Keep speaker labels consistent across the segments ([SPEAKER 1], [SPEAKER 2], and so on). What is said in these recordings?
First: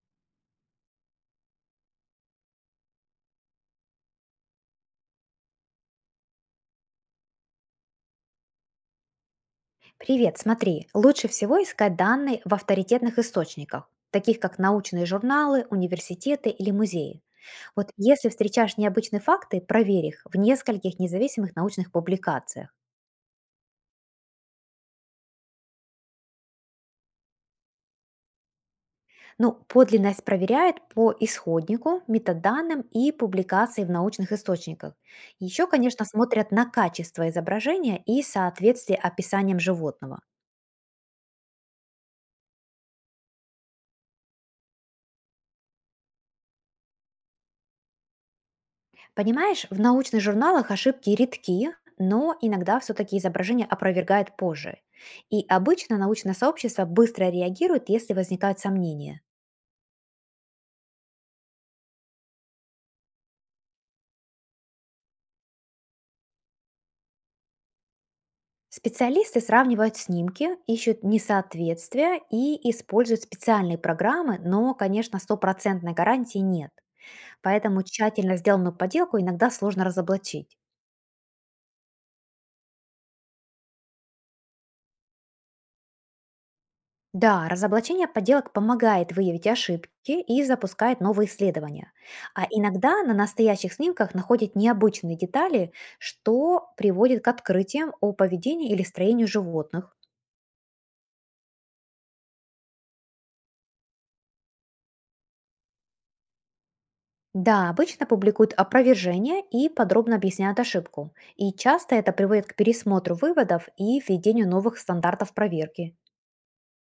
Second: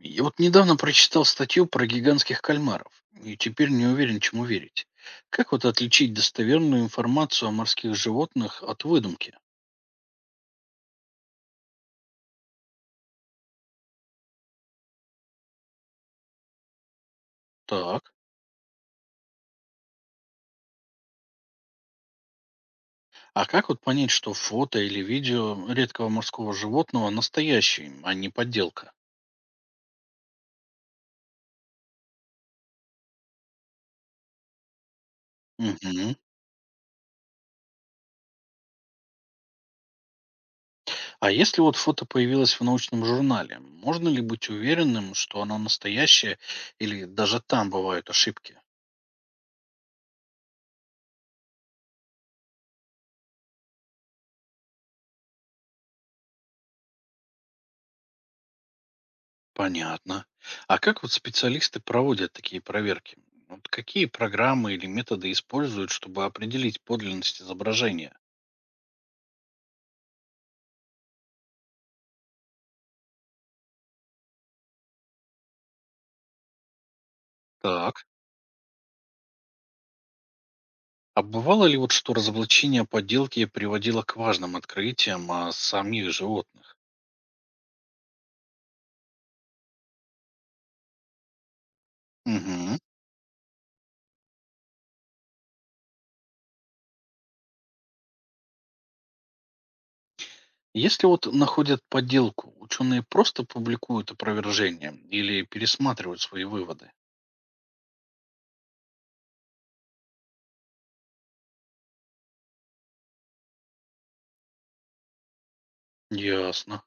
[SPEAKER 1] Я вот недавно прочитал статью про гигантских кальмаров, и теперь не уверен, чему верить. Как вот отличить достоверную информацию о морских животных от выдумки?
[SPEAKER 2] Привет, смотри, лучше всего искать данные в авторитетных источниках, таких как научные журналы, университеты или музеи. Вот
[SPEAKER 1] Так.
[SPEAKER 2] если встречаешь необычные факты, проверь их в нескольких независимых научных публикациях.
[SPEAKER 1] А как вот понять, что фото или видео редкого морского животного настоящее, а не подделка?
[SPEAKER 2] Ну, подлинность проверяет по исходнику, метаданным и публикации в научных источниках. Еще, конечно,
[SPEAKER 1] Мгм.
[SPEAKER 2] смотрят на качество изображения и соответствие описаниям животного.
[SPEAKER 1] А если вот фото появилось в научном журнале, можно ли быть уверенным, что оно настоящее или даже там бывают ошибки?
[SPEAKER 2] Понимаешь, в научных журналах ошибки редки, но иногда все-таки изображение опровергает позже. И обычно научное сообщество быстро реагирует, если возникают сомнения.
[SPEAKER 1] Понятно. А как вот специалисты проводят такие проверки? Вот какие программы или методы используют, чтобы определить подлинность изображения?
[SPEAKER 2] Специалисты сравнивают снимки, ищут несоответствия и используют специальные программы, но, конечно, стопроцентной гарантии нет. Поэтому
[SPEAKER 1] Так.
[SPEAKER 2] тщательно сделанную поделку иногда сложно разоблачить.
[SPEAKER 1] А бывало ли вот, что разоблачение подделки приводило к важным открытиям о самих животных?
[SPEAKER 2] Да, разоблачение подделок помогает выявить ошибки и запускает новые исследования. А
[SPEAKER 1] Мгм.
[SPEAKER 2] иногда на настоящих снимках находят необычные детали, что приводит к открытиям о поведении или строению животных.
[SPEAKER 1] Если вот находят подделку, ученые просто публикуют опровержение или пересматривают свои выводы?
[SPEAKER 2] Да, обычно публикуют опровержение и подробно объясняют ошибку. И часто это приводит к пересмотру выводов и введению новых стандартов проверки.
[SPEAKER 1] Ясно.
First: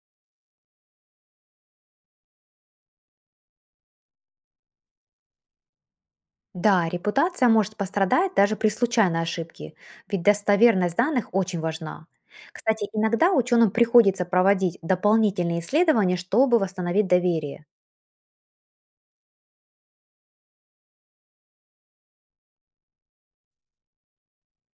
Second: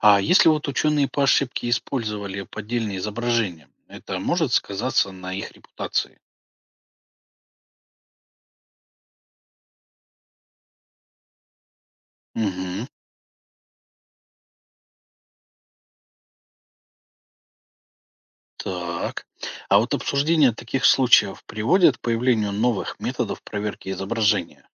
[SPEAKER 1] А если вот ученые по ошибке использовали поддельные изображения, это может сказаться на их репутации?
[SPEAKER 2] Да, репутация может пострадать даже при случайной ошибке, ведь достоверность данных очень важна.
[SPEAKER 1] Угу.
[SPEAKER 2] Кстати, иногда ученым приходится проводить дополнительные исследования, чтобы восстановить доверие.
[SPEAKER 1] Так. А вот обсуждение таких случаев приводит к появлению новых методов проверки изображения?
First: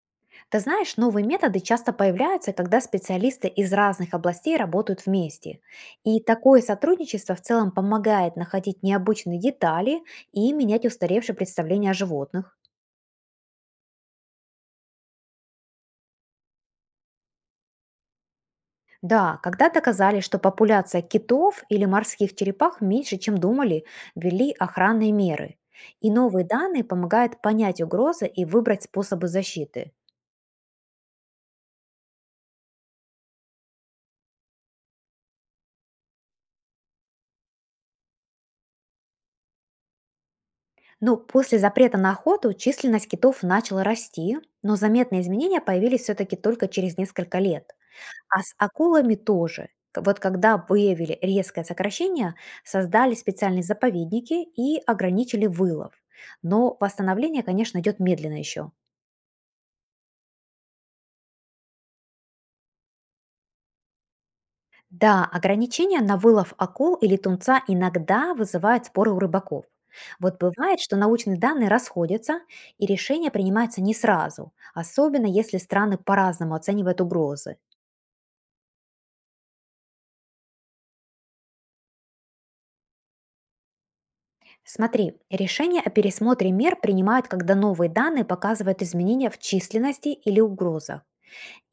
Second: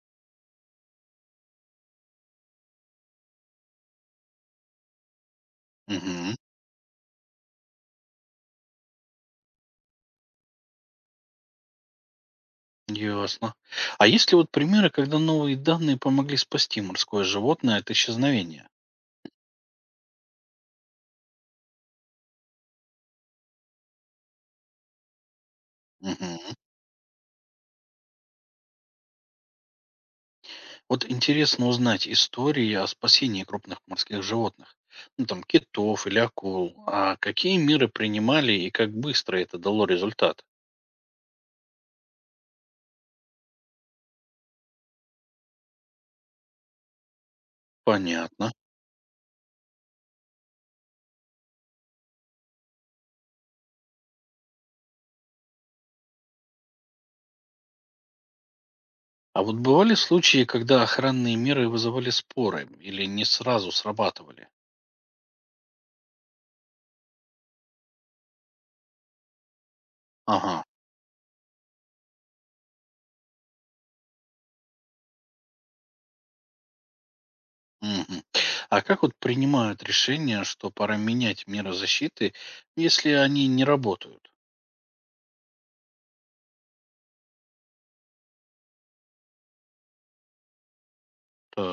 [SPEAKER 2] Ты знаешь, новые методы часто появляются, когда специалисты из разных областей работают вместе. И
[SPEAKER 1] Угу.
[SPEAKER 2] такое сотрудничество в целом помогает находить необычные детали и менять устаревшие представления о животных.
[SPEAKER 1] Ясно. А есть ли вот примеры, когда новые данные помогли спасти морское животное от исчезновения?
[SPEAKER 2] Да, когда доказали, что популяция китов или морских черепах меньше, чем думали, ввели охранные меры. И
[SPEAKER 1] Мгм.
[SPEAKER 2] новые данные помогают понять угрозы и выбрать способы защиты.
[SPEAKER 1] Вот интересно узнать истории о спасении крупных морских животных, ну там китов или акул, а какие меры принимали и как быстро это дало результат?
[SPEAKER 2] Ну, после запрета на охоту численность китов начала расти, но заметные изменения появились все-таки только через несколько лет. А
[SPEAKER 1] Понятно.
[SPEAKER 2] с акулами тоже. Вот когда выявили резкое сокращение, создали специальные заповедники и ограничили вылов. Но восстановление, конечно, идет медленно еще.
[SPEAKER 1] А вот бывали случаи, когда охранные меры вызывали споры или не сразу срабатывали?
[SPEAKER 2] Да, ограничения на вылов акул или тунца иногда вызывают споры у рыбаков. Вот
[SPEAKER 1] Ага.
[SPEAKER 2] бывает, что научные данные расходятся, и решение принимается не сразу, особенно если страны по-разному оценивают угрозы.
[SPEAKER 1] Мгм. А как вот принимают решение, что пора менять меры защиты, если они не работают?
[SPEAKER 2] Смотри, решение о пересмотре мер принимают, когда новые данные показывают изменения в численности или угрозах.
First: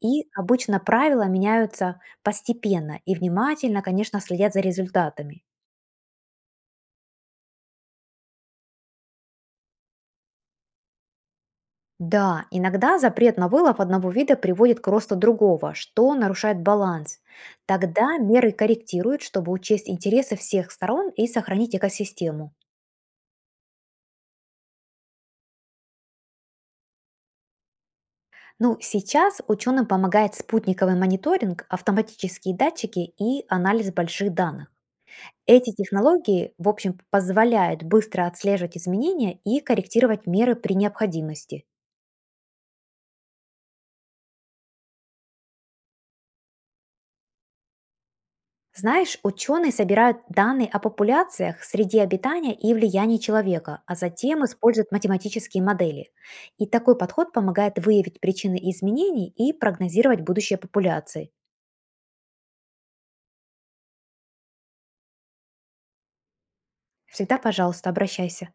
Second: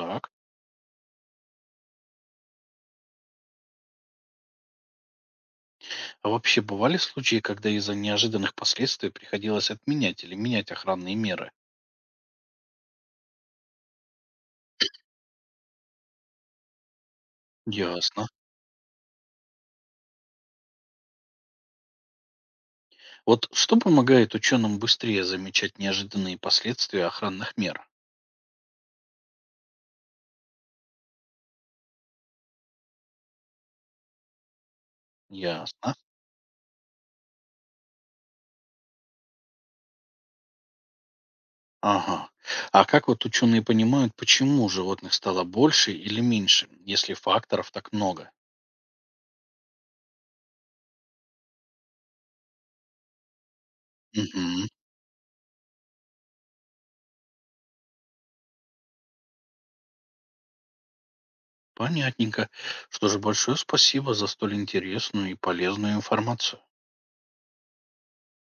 [SPEAKER 2] И обычно правила меняются постепенно и внимательно, конечно, следят за результатами.
[SPEAKER 1] А вообще бывали случаи, когда из-за неожиданных последствий приходилось отменять или менять охранные меры?
[SPEAKER 2] Да, иногда запрет на вылов одного вида приводит к росту другого, что нарушает баланс. Тогда
[SPEAKER 1] Ясно.
[SPEAKER 2] меры корректируют, чтобы учесть интересы всех сторон и сохранить экосистему.
[SPEAKER 1] Вот что помогает ученым быстрее замечать неожиданные последствия охранных мер?
[SPEAKER 2] Ну, сейчас ученым помогает спутниковый мониторинг, автоматические датчики и анализ больших данных. Эти
[SPEAKER 1] Ясно.
[SPEAKER 2] технологии, в общем, позволяют быстро отслеживать изменения и корректировать меры при необходимости.
[SPEAKER 1] Ага. А как вот ученые понимают, почему животных стало больше или меньше, если факторов так много?
[SPEAKER 2] Знаешь, ученые собирают данные о популяциях, среде обитания и влиянии человека, а затем
[SPEAKER 1] Угу.
[SPEAKER 2] используют математические модели. И такой подход помогает выявить причины изменений и прогнозировать будущее популяции.
[SPEAKER 1] Понятненько. Что же, большое спасибо за столь интересную и полезную информацию.
[SPEAKER 2] Всегда, пожалуйста, обращайся.